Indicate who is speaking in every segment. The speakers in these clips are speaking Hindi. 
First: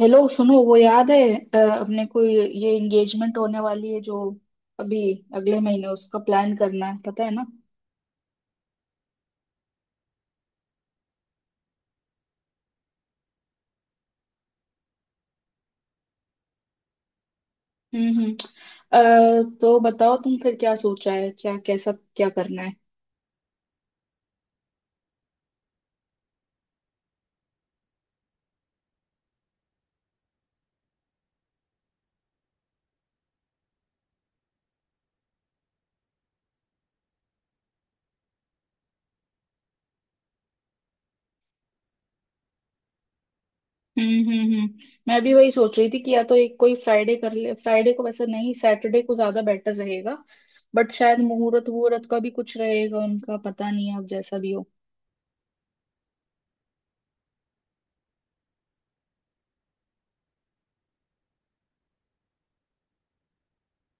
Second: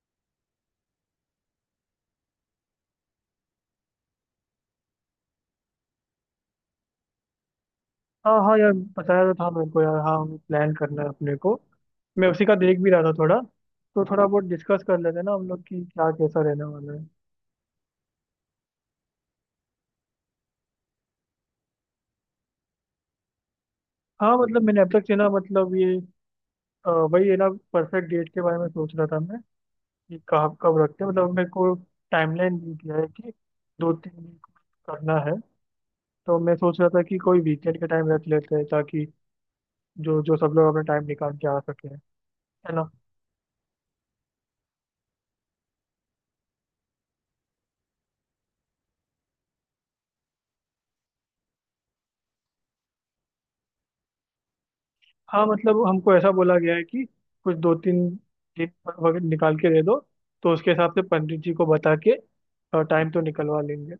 Speaker 1: हेलो, सुनो वो याद है, अपने को ये एंगेजमेंट होने वाली है जो अभी अगले महीने उसका प्लान करना है, पता है ना।
Speaker 2: हाँ हाँ, यार। बताया तो था मेरे को, यार। हाँ हमें प्लान करना है अपने को। मैं उसी का देख भी रहा था थोड़ा। तो थोड़ा बहुत डिस्कस कर लेते हैं ना हम लोग कि क्या कैसा रहने वाला है।
Speaker 1: हम्म, हम्म। तो बताओ, तुम फिर क्या सोचा है, क्या कैसा क्या करना है?
Speaker 2: हाँ मतलब मैंने अब तक से ना मतलब ये वही है ना परफेक्ट डेट के बारे में सोच रहा था मैं कि कब कब रखते हैं, मतलब मेरे को टाइमलाइन दी गया है कि 2 3 वीक करना है। तो मैं सोच रहा था कि कोई वीकेंड के टाइम रख लेते हैं ताकि जो जो सब लोग अपना टाइम निकाल के आ सके है ना।
Speaker 1: हम्म, हम्म, हम्म। मैं भी वही सोच रही थी कि या तो एक कोई फ्राइडे कर ले। फ्राइडे को वैसे नहीं, सैटरडे को ज्यादा बेटर रहेगा। बट शायद मुहूर्त वहूर्त का भी कुछ रहेगा, उनका पता नहीं है, अब जैसा भी हो।
Speaker 2: हाँ मतलब हमको ऐसा बोला गया है कि कुछ 2 3 दिन वगैरह निकाल के दे दो। तो उसके हिसाब से पंडित जी को बता के टाइम तो निकलवा लेंगे।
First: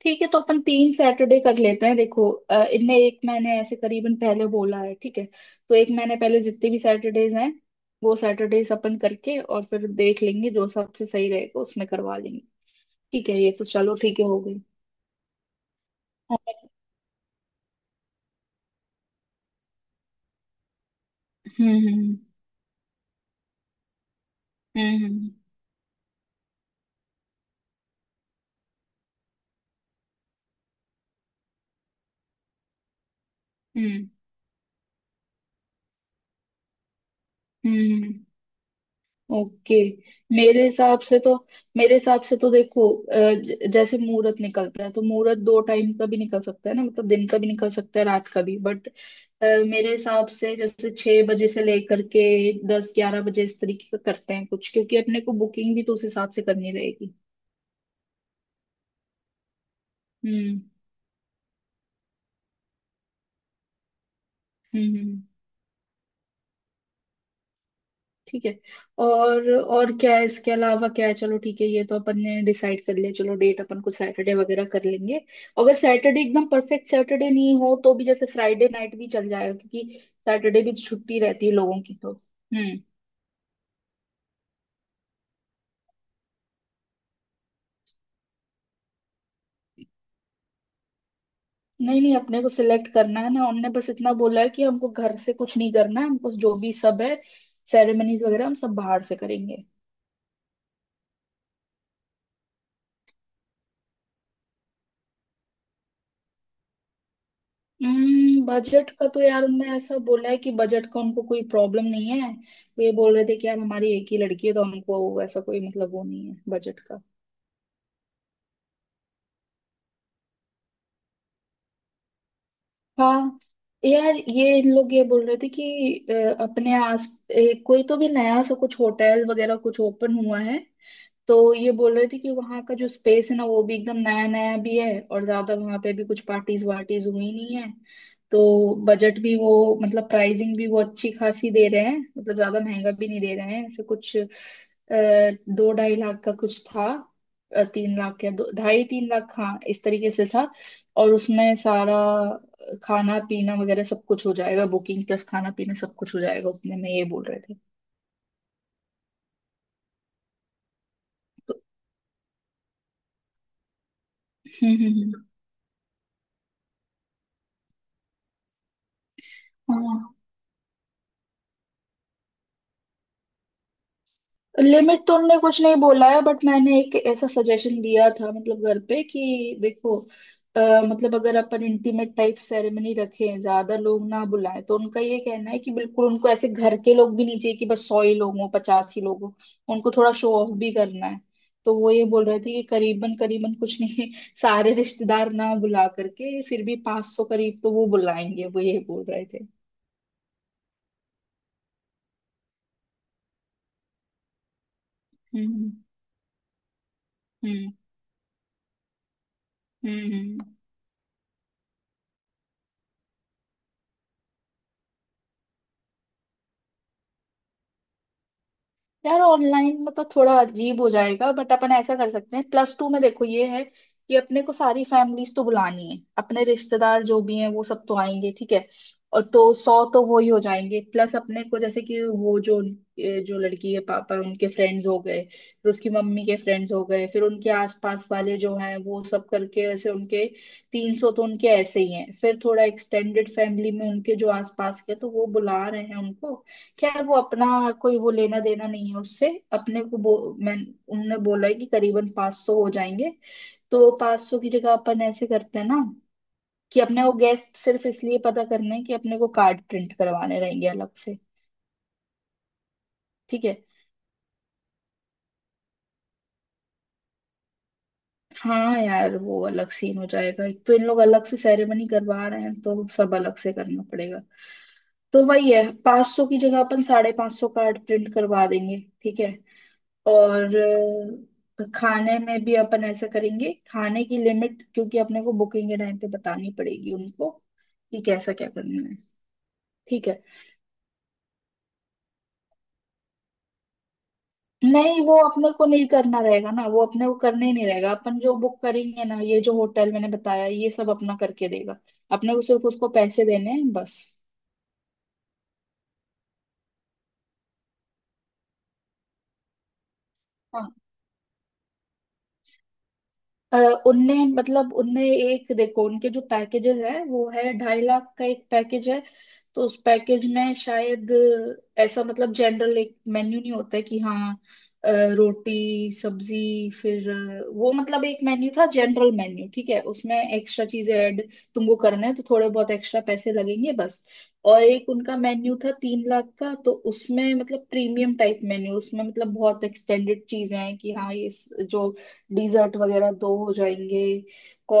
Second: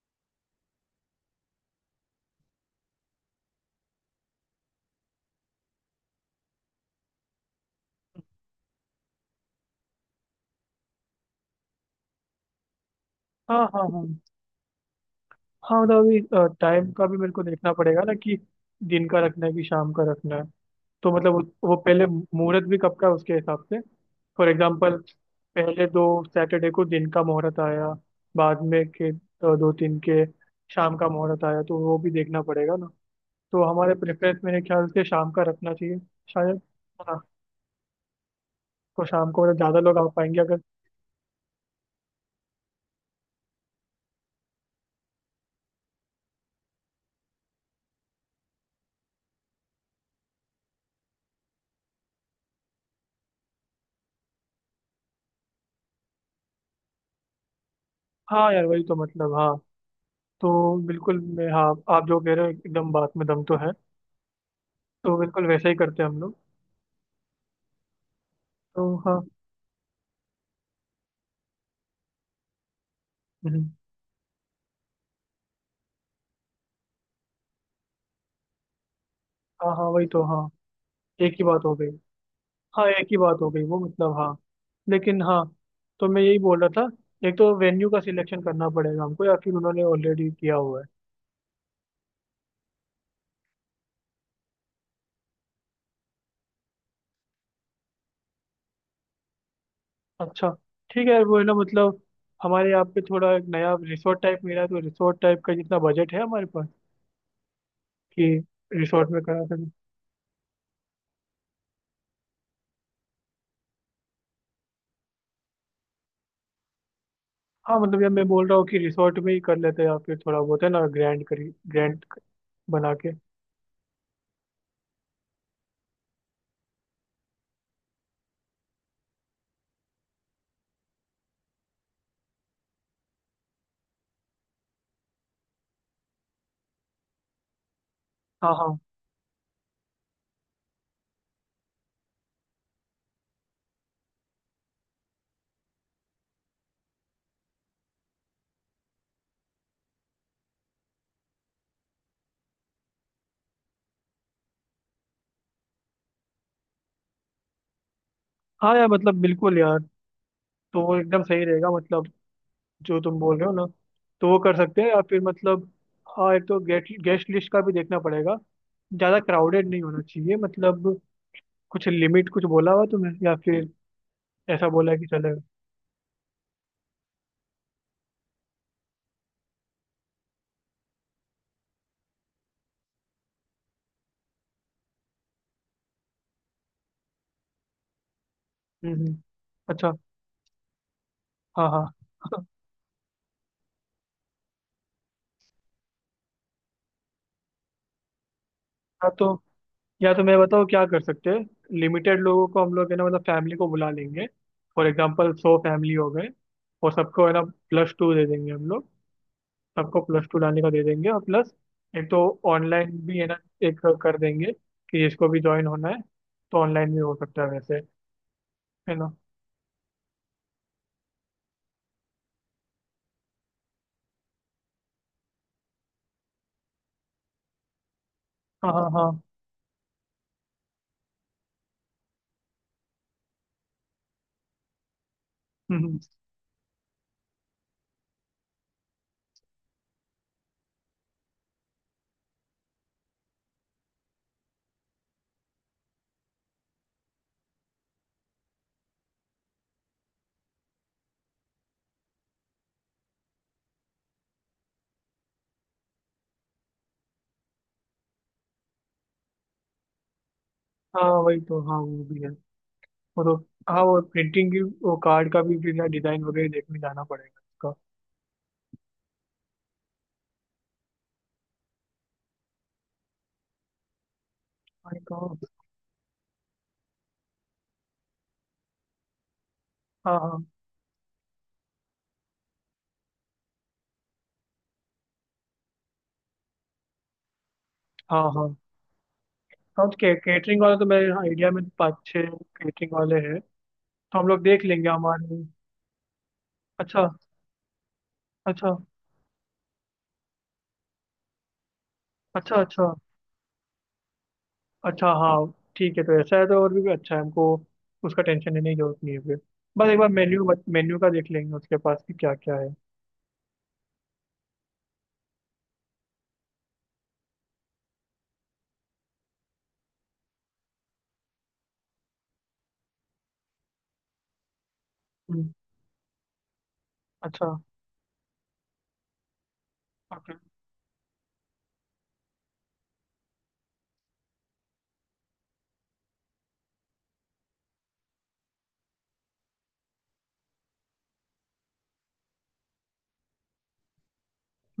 Speaker 1: ठीक है, तो अपन 3 सैटरडे कर लेते हैं। देखो इनने एक मैंने ऐसे करीबन पहले बोला है, ठीक है तो एक महीने पहले जितने भी सैटरडेज हैं वो सैटरडेज अपन करके और फिर देख लेंगे, जो सबसे सही रहेगा उसमें करवा लेंगे। ठीक है, ये
Speaker 2: हाँ
Speaker 1: तो
Speaker 2: हाँ
Speaker 1: चलो
Speaker 2: हाँ।
Speaker 1: ठीक है, हो गई।
Speaker 2: हाँ मतलब अभी
Speaker 1: और-
Speaker 2: टाइम का भी मेरे को देखना पड़ेगा ना कि दिन का रखना है कि शाम का रखना है। तो मतलब वो
Speaker 1: हम्म,
Speaker 2: पहले
Speaker 1: हम्म,
Speaker 2: मुहूर्त भी कब का है उसके हिसाब से। फॉर एग्जाम्पल
Speaker 1: हम्म, हम्म,
Speaker 2: पहले 2 सैटरडे को दिन का मुहूर्त आया, बाद में के दो तीन के शाम का मुहूर्त आया तो वो भी देखना पड़ेगा ना। तो हमारे
Speaker 1: हम्म,
Speaker 2: प्रेफरेंस मेरे ख्याल से शाम का रखना चाहिए शायद। हाँ।
Speaker 1: हम्म,
Speaker 2: तो शाम को मतलब
Speaker 1: ओके।
Speaker 2: ज़्यादा लोग आ पाएंगे अगर।
Speaker 1: मेरे हिसाब से तो, देखो जैसे मुहूर्त निकलता है तो मुहूर्त दो टाइम का भी निकल सकता है ना, मतलब दिन का भी निकल सकता है, रात का भी। बट मेरे हिसाब से जैसे 6 बजे से लेकर के 10-11 बजे इस तरीके का करते हैं कुछ, क्योंकि अपने को बुकिंग भी तो उस हिसाब से करनी रहेगी।
Speaker 2: हाँ यार वही तो मतलब हाँ।
Speaker 1: हम्म,
Speaker 2: तो बिल्कुल मैं हाँ। आप जो कह रहे हो एकदम बात में दम तो है।
Speaker 1: हम्म,
Speaker 2: तो
Speaker 1: हम्म।
Speaker 2: बिल्कुल वैसा ही करते हैं हम लोग।
Speaker 1: ठीक है।
Speaker 2: तो हाँ।
Speaker 1: और क्या है इसके अलावा, क्या है? चलो ठीक है, ये तो अपन ने डिसाइड कर लिया। चलो, डेट
Speaker 2: हम्म।
Speaker 1: अपन को सैटरडे वगैरह कर लेंगे। अगर सैटरडे एकदम परफेक्ट सैटरडे नहीं हो तो भी, जैसे फ्राइडे नाइट भी चल जाएगा,
Speaker 2: हाँ हाँ
Speaker 1: क्योंकि
Speaker 2: वही तो हाँ।
Speaker 1: सैटरडे भी छुट्टी
Speaker 2: एक ही
Speaker 1: रहती है
Speaker 2: बात हो
Speaker 1: लोगों
Speaker 2: गई।
Speaker 1: की। तो हम्म।
Speaker 2: हाँ एक ही बात हो गई वो मतलब हाँ। लेकिन हाँ। तो मैं यही बोल रहा था एक तो वेन्यू का सिलेक्शन करना पड़ेगा हमको या फिर उन्होंने ऑलरेडी किया हुआ है।
Speaker 1: नहीं नहीं, अपने को सिलेक्ट करना है ना। उनने बस इतना बोला है कि हमको घर से कुछ नहीं करना है, हमको जो भी सब है सेरेमनीज वगैरह हम सब बाहर से करेंगे।
Speaker 2: अच्छा। ठीक है यार वो है ना मतलब हमारे यहाँ पे थोड़ा एक नया रिसोर्ट टाइप मिला है, तो रिसोर्ट टाइप का जितना बजट है हमारे पास कि
Speaker 1: हम्म। बजट का
Speaker 2: रिसोर्ट
Speaker 1: तो
Speaker 2: में करा
Speaker 1: यार
Speaker 2: सकें।
Speaker 1: उनने ऐसा बोला है कि बजट का उनको कोई प्रॉब्लम नहीं है। वो ये बोल रहे थे कि यार हमारी एक ही लड़की है तो हमको ऐसा कोई मतलब वो नहीं है बजट का।
Speaker 2: हाँ मतलब यार मैं बोल रहा हूँ कि रिसोर्ट में ही कर लेते हैं या फिर थोड़ा बहुत है ना ग्रैंड करी ग्रैंड बना के।
Speaker 1: हाँ यार, ये इन लोग ये बोल रहे थे कि अपने आस कोई तो भी नया सा कुछ होटल वगैरह कुछ ओपन हुआ है। तो ये बोल रहे थे कि वहां का जो स्पेस है ना, वो भी एकदम नया नया भी है, और ज्यादा वहां पे भी कुछ पार्टीज वार्टीज हुई नहीं है।
Speaker 2: हाँ
Speaker 1: तो
Speaker 2: हाँ।
Speaker 1: बजट भी वो, मतलब प्राइसिंग भी वो अच्छी खासी दे रहे हैं, मतलब ज्यादा महंगा भी नहीं दे रहे हैं। ऐसे कुछ 2-2.5 लाख का कुछ था, तीन लाख या दो ढाई 3 लाख, हाँ इस तरीके से था। और उसमें सारा खाना पीना वगैरह सब कुछ हो जाएगा, बुकिंग प्लस खाना पीना सब कुछ हो जाएगा उतने में, ये बोल रहे थे।
Speaker 2: हाँ यार मतलब बिल्कुल यार। तो वो एकदम सही
Speaker 1: तो
Speaker 2: रहेगा मतलब जो तुम बोल रहे हो ना। तो वो कर
Speaker 1: हम्म,
Speaker 2: सकते हैं
Speaker 1: हम्म,
Speaker 2: या फिर मतलब। हाँ एक तो गेट गेस्ट लिस्ट का भी देखना पड़ेगा। ज़्यादा क्राउडेड नहीं होना
Speaker 1: हाँ,
Speaker 2: चाहिए मतलब। कुछ लिमिट कुछ बोला हुआ तुम्हें या फिर ऐसा बोला है
Speaker 1: लिमिट
Speaker 2: कि
Speaker 1: तो उनने
Speaker 2: चलेगा।
Speaker 1: कुछ नहीं बोला है, बट मैंने एक ऐसा सजेशन दिया था मतलब घर पे कि देखो, अ, मतलब अगर अपन इंटीमेट टाइप सेरेमनी रखें, ज्यादा लोग ना बुलाएं। तो उनका ये कहना है कि बिल्कुल उनको ऐसे घर के लोग भी नहीं चाहिए कि बस 100 ही लोग हों, 50 ही
Speaker 2: हम्म।
Speaker 1: लोग हों। उनको
Speaker 2: अच्छा।
Speaker 1: थोड़ा शो ऑफ भी करना है।
Speaker 2: हाँ
Speaker 1: तो
Speaker 2: हाँ
Speaker 1: वो ये बोल रहे थे कि करीबन करीबन कुछ नहीं सारे रिश्तेदार ना बुला करके फिर भी 500 करीब तो वो बुलाएंगे, वो ये बोल
Speaker 2: हाँ
Speaker 1: रहे
Speaker 2: तो
Speaker 1: थे।
Speaker 2: या तो मैं बताऊँ क्या कर सकते हैं। लिमिटेड लोगों को हम लोग है ना मतलब फैमिली को बुला लेंगे। फॉर एग्जांपल सौ
Speaker 1: हम्म,
Speaker 2: फैमिली हो गए। और सबको है ना
Speaker 1: हम्म,
Speaker 2: प्लस टू दे देंगे हम लोग। सबको
Speaker 1: हम्म,
Speaker 2: प्लस टू
Speaker 1: हम्म।
Speaker 2: डालने का दे देंगे और प्लस एक तो ऑनलाइन भी है ना एक कर देंगे कि जिसको भी ज्वाइन होना है तो ऑनलाइन भी हो सकता है वैसे है ना।
Speaker 1: यार, ऑनलाइन मतलब थोड़ा अजीब हो जाएगा, बट अपन ऐसा कर सकते हैं, प्लस टू में। देखो ये है कि अपने को सारी फैमिलीज तो बुलानी है, अपने रिश्तेदार जो भी हैं वो सब तो आएंगे ठीक है,
Speaker 2: हाँ हाँ हाँ।
Speaker 1: और तो 100 तो वो ही हो जाएंगे। प्लस अपने को जैसे कि वो जो जो लड़की है, पापा उनके फ्रेंड्स हो गए, फिर उसकी
Speaker 2: हम्म।
Speaker 1: मम्मी के फ्रेंड्स हो गए, फिर उनके आसपास वाले जो हैं वो सब करके, ऐसे उनके 300 तो उनके ऐसे ही हैं। फिर थोड़ा एक्सटेंडेड फैमिली में उनके जो आसपास के तो वो बुला रहे हैं उनको। क्या है, वो अपना कोई वो लेना देना नहीं है उससे। अपने को मैं, उनने बोला है कि करीबन 500 सौ हो जाएंगे। तो 500 सौ की जगह अपन ऐसे करते हैं ना, कि अपने को गेस्ट सिर्फ इसलिए पता करने हैं कि अपने को कार्ड प्रिंट करवाने रहेंगे अलग
Speaker 2: हाँ
Speaker 1: से,
Speaker 2: वही तो हाँ वो भी है वो तो।
Speaker 1: ठीक है।
Speaker 2: हाँ वो प्रिंटिंग की, वो कार्ड का भी डिजाइन वगैरह देखने जाना पड़ेगा उसका।
Speaker 1: हाँ यार, वो अलग सीन हो जाएगा, एक तो इन लोग अलग से सेरेमनी करवा रहे हैं तो सब अलग से करना पड़ेगा।
Speaker 2: वही तो
Speaker 1: तो वही है, 500 की जगह अपन साढ़े 500 कार्ड प्रिंट करवा देंगे, ठीक है।
Speaker 2: हाँ हाँ
Speaker 1: और खाने में भी अपन ऐसा करेंगे, खाने की लिमिट, क्योंकि अपने को बुकिंग के टाइम पे बतानी पड़ेगी उनको कि
Speaker 2: हाँ
Speaker 1: कैसा क्या
Speaker 2: हाँ
Speaker 1: करना है।
Speaker 2: हाँ। तो
Speaker 1: ठीक है,
Speaker 2: केटरिंग वाले तो मेरे आइडिया में पाँच छः केटरिंग वाले हैं। तो हम लोग देख लेंगे
Speaker 1: नहीं वो
Speaker 2: हमारे।
Speaker 1: अपने को नहीं करना रहेगा ना, वो अपने
Speaker 2: अच्छा
Speaker 1: को करना ही नहीं रहेगा। अपन जो बुक
Speaker 2: अच्छा
Speaker 1: करेंगे ना ये जो होटल मैंने बताया ये सब अपना करके देगा। अपने को
Speaker 2: अच्छा
Speaker 1: सिर्फ उसको
Speaker 2: अच्छा
Speaker 1: पैसे देने हैं बस।
Speaker 2: अच्छा हाँ। ठीक है तो ऐसा है तो और भी अच्छा है हमको। उसका टेंशन लेने की जरूरत नहीं है फिर। बस एक बार मेन्यू मेन्यू का देख लेंगे उसके पास कि क्या क्या है।
Speaker 1: अ, उनने मतलब उनने एक देखो उनके जो पैकेजेस है, वो है 2.5 लाख का एक पैकेज है। तो उस पैकेज में शायद ऐसा मतलब जनरल एक मेन्यू नहीं होता है कि हाँ, अ,
Speaker 2: हम्म,
Speaker 1: रोटी सब्जी, फिर
Speaker 2: अच्छा।
Speaker 1: वो मतलब एक मेन्यू था, जनरल मेन्यू ठीक है, उसमें
Speaker 2: ओके।
Speaker 1: एक्स्ट्रा चीजें ऐड तुमको करना है तो थोड़े बहुत एक्स्ट्रा पैसे लगेंगे बस। और एक उनका मेन्यू था 3 लाख का, तो उसमें मतलब प्रीमियम टाइप मेन्यू, उसमें मतलब बहुत एक्सटेंडेड चीजें हैं कि हाँ ये जो डिजर्ट वगैरह दो हो जाएंगे,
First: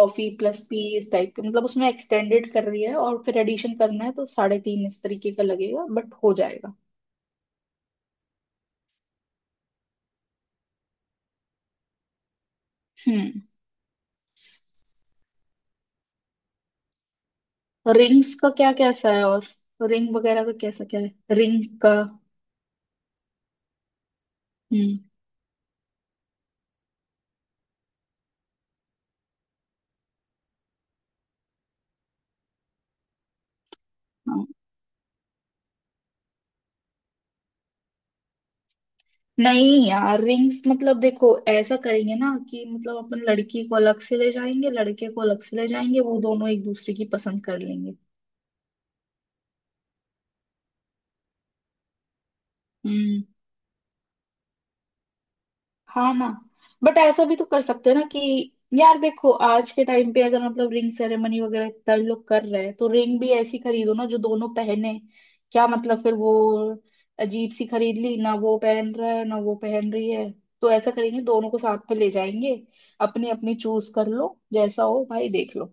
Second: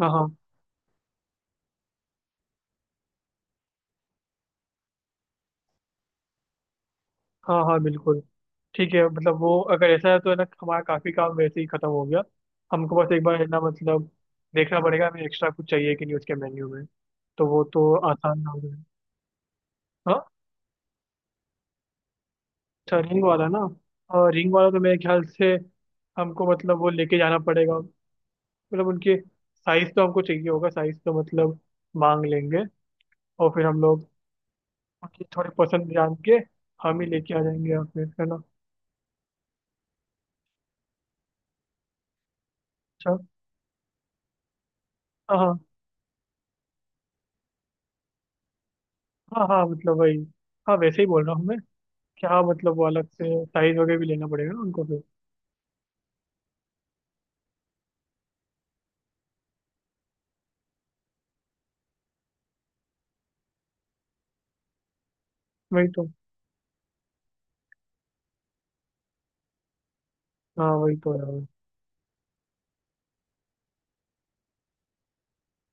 Speaker 2: हाँ हाँ
Speaker 1: प्लस पी इस टाइप के, मतलब उसमें एक्सटेंडेड कर रही है, और फिर एडिशन करना है तो साढ़े तीन इस तरीके का लगेगा, बट हो जाएगा।
Speaker 2: हाँ हाँ बिल्कुल। ठीक है मतलब वो अगर ऐसा है तो है ना हमारा काफी काम वैसे ही खत्म हो गया। हमको बस एक बार
Speaker 1: हम्म,
Speaker 2: है ना मतलब देखना पड़ेगा हमें एक्स्ट्रा कुछ चाहिए कि नहीं उसके मेन्यू में। तो वो तो
Speaker 1: रिंग्स
Speaker 2: आसान
Speaker 1: का
Speaker 2: हो
Speaker 1: क्या
Speaker 2: जाए।
Speaker 1: कैसा है, और रिंग
Speaker 2: हाँ।
Speaker 1: वगैरह का कैसा क्या है, रिंग का?
Speaker 2: अच्छा रिंग वाला ना। और रिंग वाला तो मेरे
Speaker 1: हम्म,
Speaker 2: ख्याल से हमको मतलब वो लेके जाना पड़ेगा, मतलब उनके साइज तो हमको चाहिए होगा। साइज तो मतलब मांग लेंगे। और फिर हम लोग
Speaker 1: हाँ।
Speaker 2: उनकी थोड़ी पसंद जान के हम ही लेके आ जाएंगे या फिर है ना।
Speaker 1: नहीं यार, रिंग्स मतलब देखो ऐसा करेंगे ना कि मतलब
Speaker 2: अच्छा
Speaker 1: अपन लड़की को अलग से ले जाएंगे, लड़के को
Speaker 2: हाँ
Speaker 1: अलग से
Speaker 2: हाँ।
Speaker 1: ले जाएंगे, वो दोनों एक दूसरे की पसंद कर लेंगे।
Speaker 2: हाँ हाँ मतलब वही। हाँ वैसे ही बोल रहा हूँ मैं, क्या मतलब वो अलग
Speaker 1: हम्म,
Speaker 2: से साइज वगैरह भी लेना पड़ेगा ना उनको फिर।
Speaker 1: हाँ ना। बट ऐसा भी तो कर सकते हैं ना, कि यार देखो आज के टाइम पे अगर मतलब रिंग सेरेमनी वगैरह इतना लोग कर रहे हैं तो रिंग भी ऐसी खरीदो ना जो दोनों पहने। क्या
Speaker 2: वही
Speaker 1: मतलब
Speaker 2: तो
Speaker 1: फिर वो अजीब सी खरीद ली ना, वो पहन रहा है ना वो पहन रही है।
Speaker 2: हाँ
Speaker 1: तो ऐसा
Speaker 2: वही तो
Speaker 1: करेंगे,
Speaker 2: यार।
Speaker 1: दोनों को साथ में ले जाएंगे, अपनी अपनी चूज कर लो जैसा हो भाई देख लो।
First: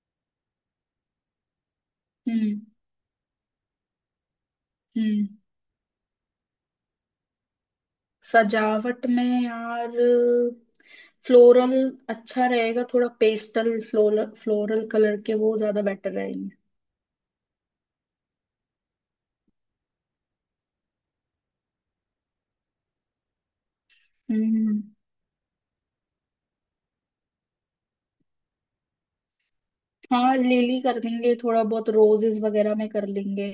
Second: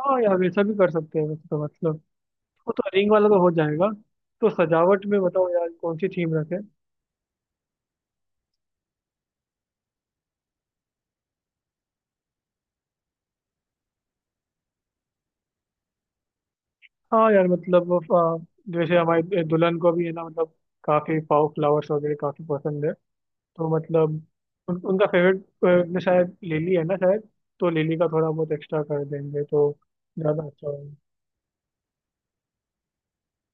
Speaker 2: हाँ यार वैसा भी कर सकते हैं वैसे तो मतलब।
Speaker 1: हम्म,
Speaker 2: वो तो रिंग वाला तो हो जाएगा। तो सजावट में
Speaker 1: हम्म।
Speaker 2: बताओ यार कौन सी थीम रखें।
Speaker 1: सजावट में यार फ्लोरल अच्छा रहेगा, थोड़ा पेस्टल फ्लोरल, कलर के वो ज्यादा बेटर रहेंगे।
Speaker 2: हाँ यार मतलब जैसे हमारी दुल्हन को भी है ना मतलब काफी फाव फ्लावर्स वगैरह काफी पसंद है। तो मतलब
Speaker 1: हम्म।
Speaker 2: उनका फेवरेट में शायद लिली है ना शायद। तो लिली का थोड़ा बहुत एक्स्ट्रा कर देंगे तो
Speaker 1: हाँ
Speaker 2: ज्यादा अच्छा
Speaker 1: लिली
Speaker 2: होगा।
Speaker 1: कर लेंगे, थोड़ा बहुत रोजेस वगैरह में कर लेंगे।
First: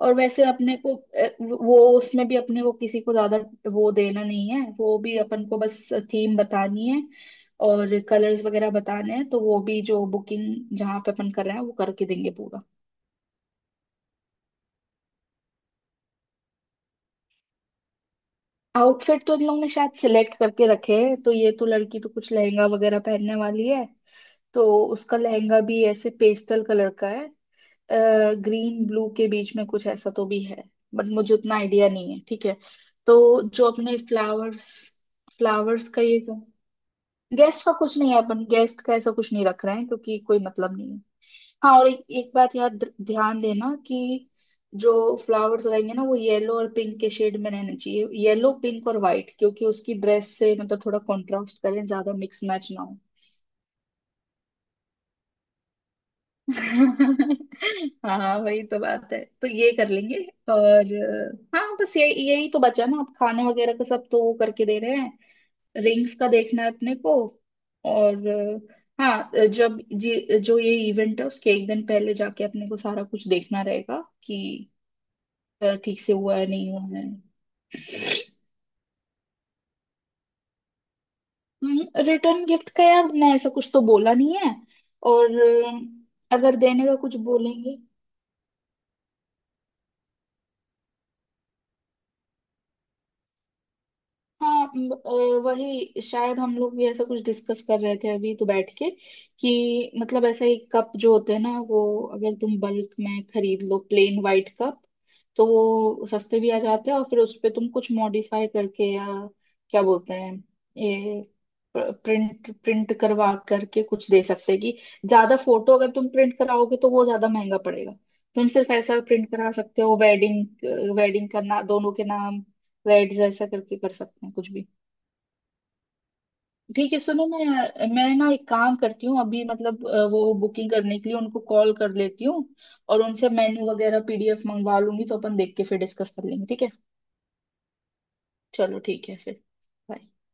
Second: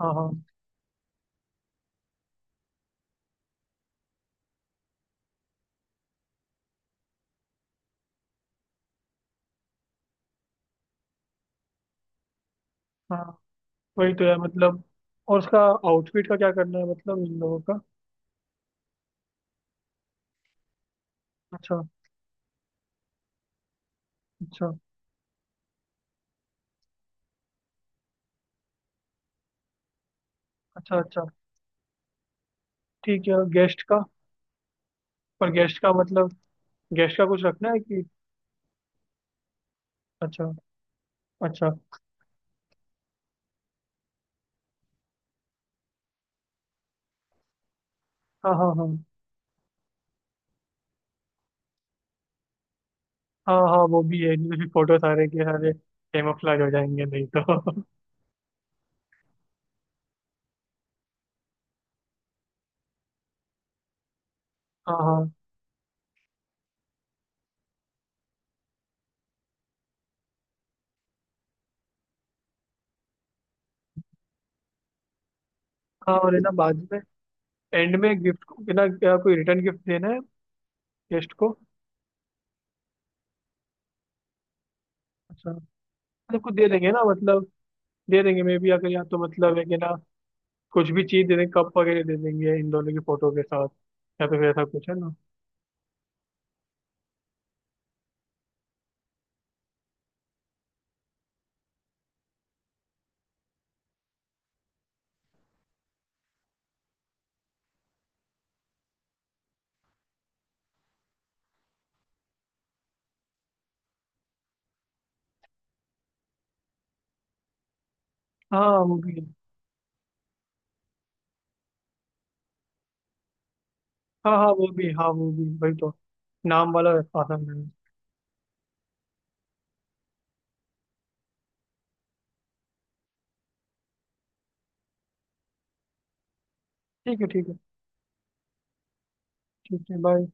Speaker 2: हाँ
Speaker 1: और
Speaker 2: हाँ
Speaker 1: वैसे अपने को वो उसमें भी अपने को किसी को ज्यादा वो देना नहीं है, वो भी अपन को बस थीम बतानी है और कलर्स वगैरह बताने हैं। तो वो भी जो बुकिंग जहाँ पे अपन कर रहे हैं वो करके देंगे पूरा।
Speaker 2: हाँ। वही तो यार मतलब। और उसका आउटफिट का क्या करना है मतलब इन लोगों का।
Speaker 1: आउटफिट तो इन लोग ने शायद सिलेक्ट करके रखे हैं, तो ये तो
Speaker 2: अच्छा
Speaker 1: लड़की तो कुछ लहंगा वगैरह पहनने वाली है। तो
Speaker 2: अच्छा
Speaker 1: उसका लहंगा भी ऐसे पेस्टल कलर का है, ग्रीन ब्लू के बीच में कुछ ऐसा तो भी है,
Speaker 2: अच्छा
Speaker 1: बट
Speaker 2: अच्छा।
Speaker 1: मुझे उतना आइडिया नहीं है ठीक है।
Speaker 2: ठीक है।
Speaker 1: तो जो
Speaker 2: गेस्ट
Speaker 1: अपने
Speaker 2: का
Speaker 1: फ्लावर्स,
Speaker 2: पर गेस्ट का
Speaker 1: का ये
Speaker 2: मतलब
Speaker 1: तो,
Speaker 2: गेस्ट का कुछ
Speaker 1: गेस्ट
Speaker 2: रखना
Speaker 1: का
Speaker 2: है
Speaker 1: कुछ
Speaker 2: कि।
Speaker 1: नहीं है, अपन गेस्ट का ऐसा कुछ नहीं रख रहे हैं क्योंकि कोई
Speaker 2: अच्छा
Speaker 1: मतलब नहीं है।
Speaker 2: अच्छा।
Speaker 1: हाँ और एक बात याद ध्यान देना कि जो फ्लावर्स रहेंगे ना वो येलो और पिंक के शेड में रहने चाहिए, येलो
Speaker 2: हाँ हाँ हाँ
Speaker 1: पिंक और व्हाइट, क्योंकि उसकी ड्रेस से मतलब थोड़ा कॉन्ट्रास्ट करें, ज्यादा मिक्स मैच ना हो।
Speaker 2: हाँ हाँ। वो भी है नहीं तो फिर फोटो सारे के सारे कैमोफ्लेज हो जाएंगे नहीं तो
Speaker 1: हाँ वही तो बात है, तो ये कर लेंगे। और हाँ, बस ये यही तो बचा ना, आप खाने वगैरह का सब तो वो करके दे रहे
Speaker 2: हाँ
Speaker 1: हैं।
Speaker 2: हाँ
Speaker 1: रिंग्स का देखना है अपने को। और हाँ, जब जी जो ये इवेंट है उसके एक दिन पहले जाके अपने को सारा कुछ देखना रहेगा कि ठीक से
Speaker 2: हाँ। और
Speaker 1: हुआ
Speaker 2: है
Speaker 1: है
Speaker 2: ना
Speaker 1: नहीं
Speaker 2: बाद
Speaker 1: हुआ
Speaker 2: में
Speaker 1: है।
Speaker 2: एंड में गिफ्ट को है ना क्या कोई रिटर्न गिफ्ट देना है गेस्ट को।
Speaker 1: रिटर्न गिफ्ट का यार ना ऐसा कुछ तो बोला नहीं है। और
Speaker 2: अच्छा। मतलब कुछ
Speaker 1: अगर
Speaker 2: दे
Speaker 1: देने
Speaker 2: देंगे
Speaker 1: का
Speaker 2: ना
Speaker 1: कुछ
Speaker 2: मतलब
Speaker 1: बोलेंगे।
Speaker 2: दे देंगे मे बी अगर या तो मतलब है कि ना कुछ भी चीज दे देंगे कप वगैरह दे देंगे इन दोनों की फोटो के साथ या तो फिर ऐसा
Speaker 1: हाँ
Speaker 2: कुछ है ना।
Speaker 1: वही शायद हम लोग भी ऐसा कुछ डिस्कस कर रहे थे अभी तो बैठ के, कि मतलब ऐसा ही कप जो होते हैं ना वो अगर तुम बल्क में खरीद लो प्लेन वाइट कप तो वो सस्ते भी आ जाते हैं, और फिर उस पे तुम कुछ मॉडिफाई करके या क्या बोलते हैं ये प्रिंट प्रिंट करवा करके कुछ दे सकते हैं, कि ज्यादा फोटो अगर तुम प्रिंट कराओगे तो वो ज्यादा महंगा पड़ेगा। तुम सिर्फ
Speaker 2: हाँ वो
Speaker 1: ऐसा
Speaker 2: भी
Speaker 1: प्रिंट करा सकते हो, वेडिंग वेडिंग का ना, दोनों के नाम वेट जैसा करके कर सकते हैं
Speaker 2: हाँ
Speaker 1: कुछ भी।
Speaker 2: हाँ वो भी वही तो नाम वाला।
Speaker 1: ठीक है, सुनो ना
Speaker 2: आसान है।
Speaker 1: यार, मैं ना एक काम करती हूँ अभी मतलब वो बुकिंग करने के लिए उनको कॉल कर लेती हूँ, और उनसे मेन्यू वगैरह पीडीएफ मंगवा लूंगी, तो अपन देख के फिर डिस्कस कर लेंगे, ठीक है।
Speaker 2: ठीक है ठीक है।
Speaker 1: चलो ठीक है फिर।
Speaker 2: ठीक है
Speaker 1: Bye.
Speaker 2: बाय।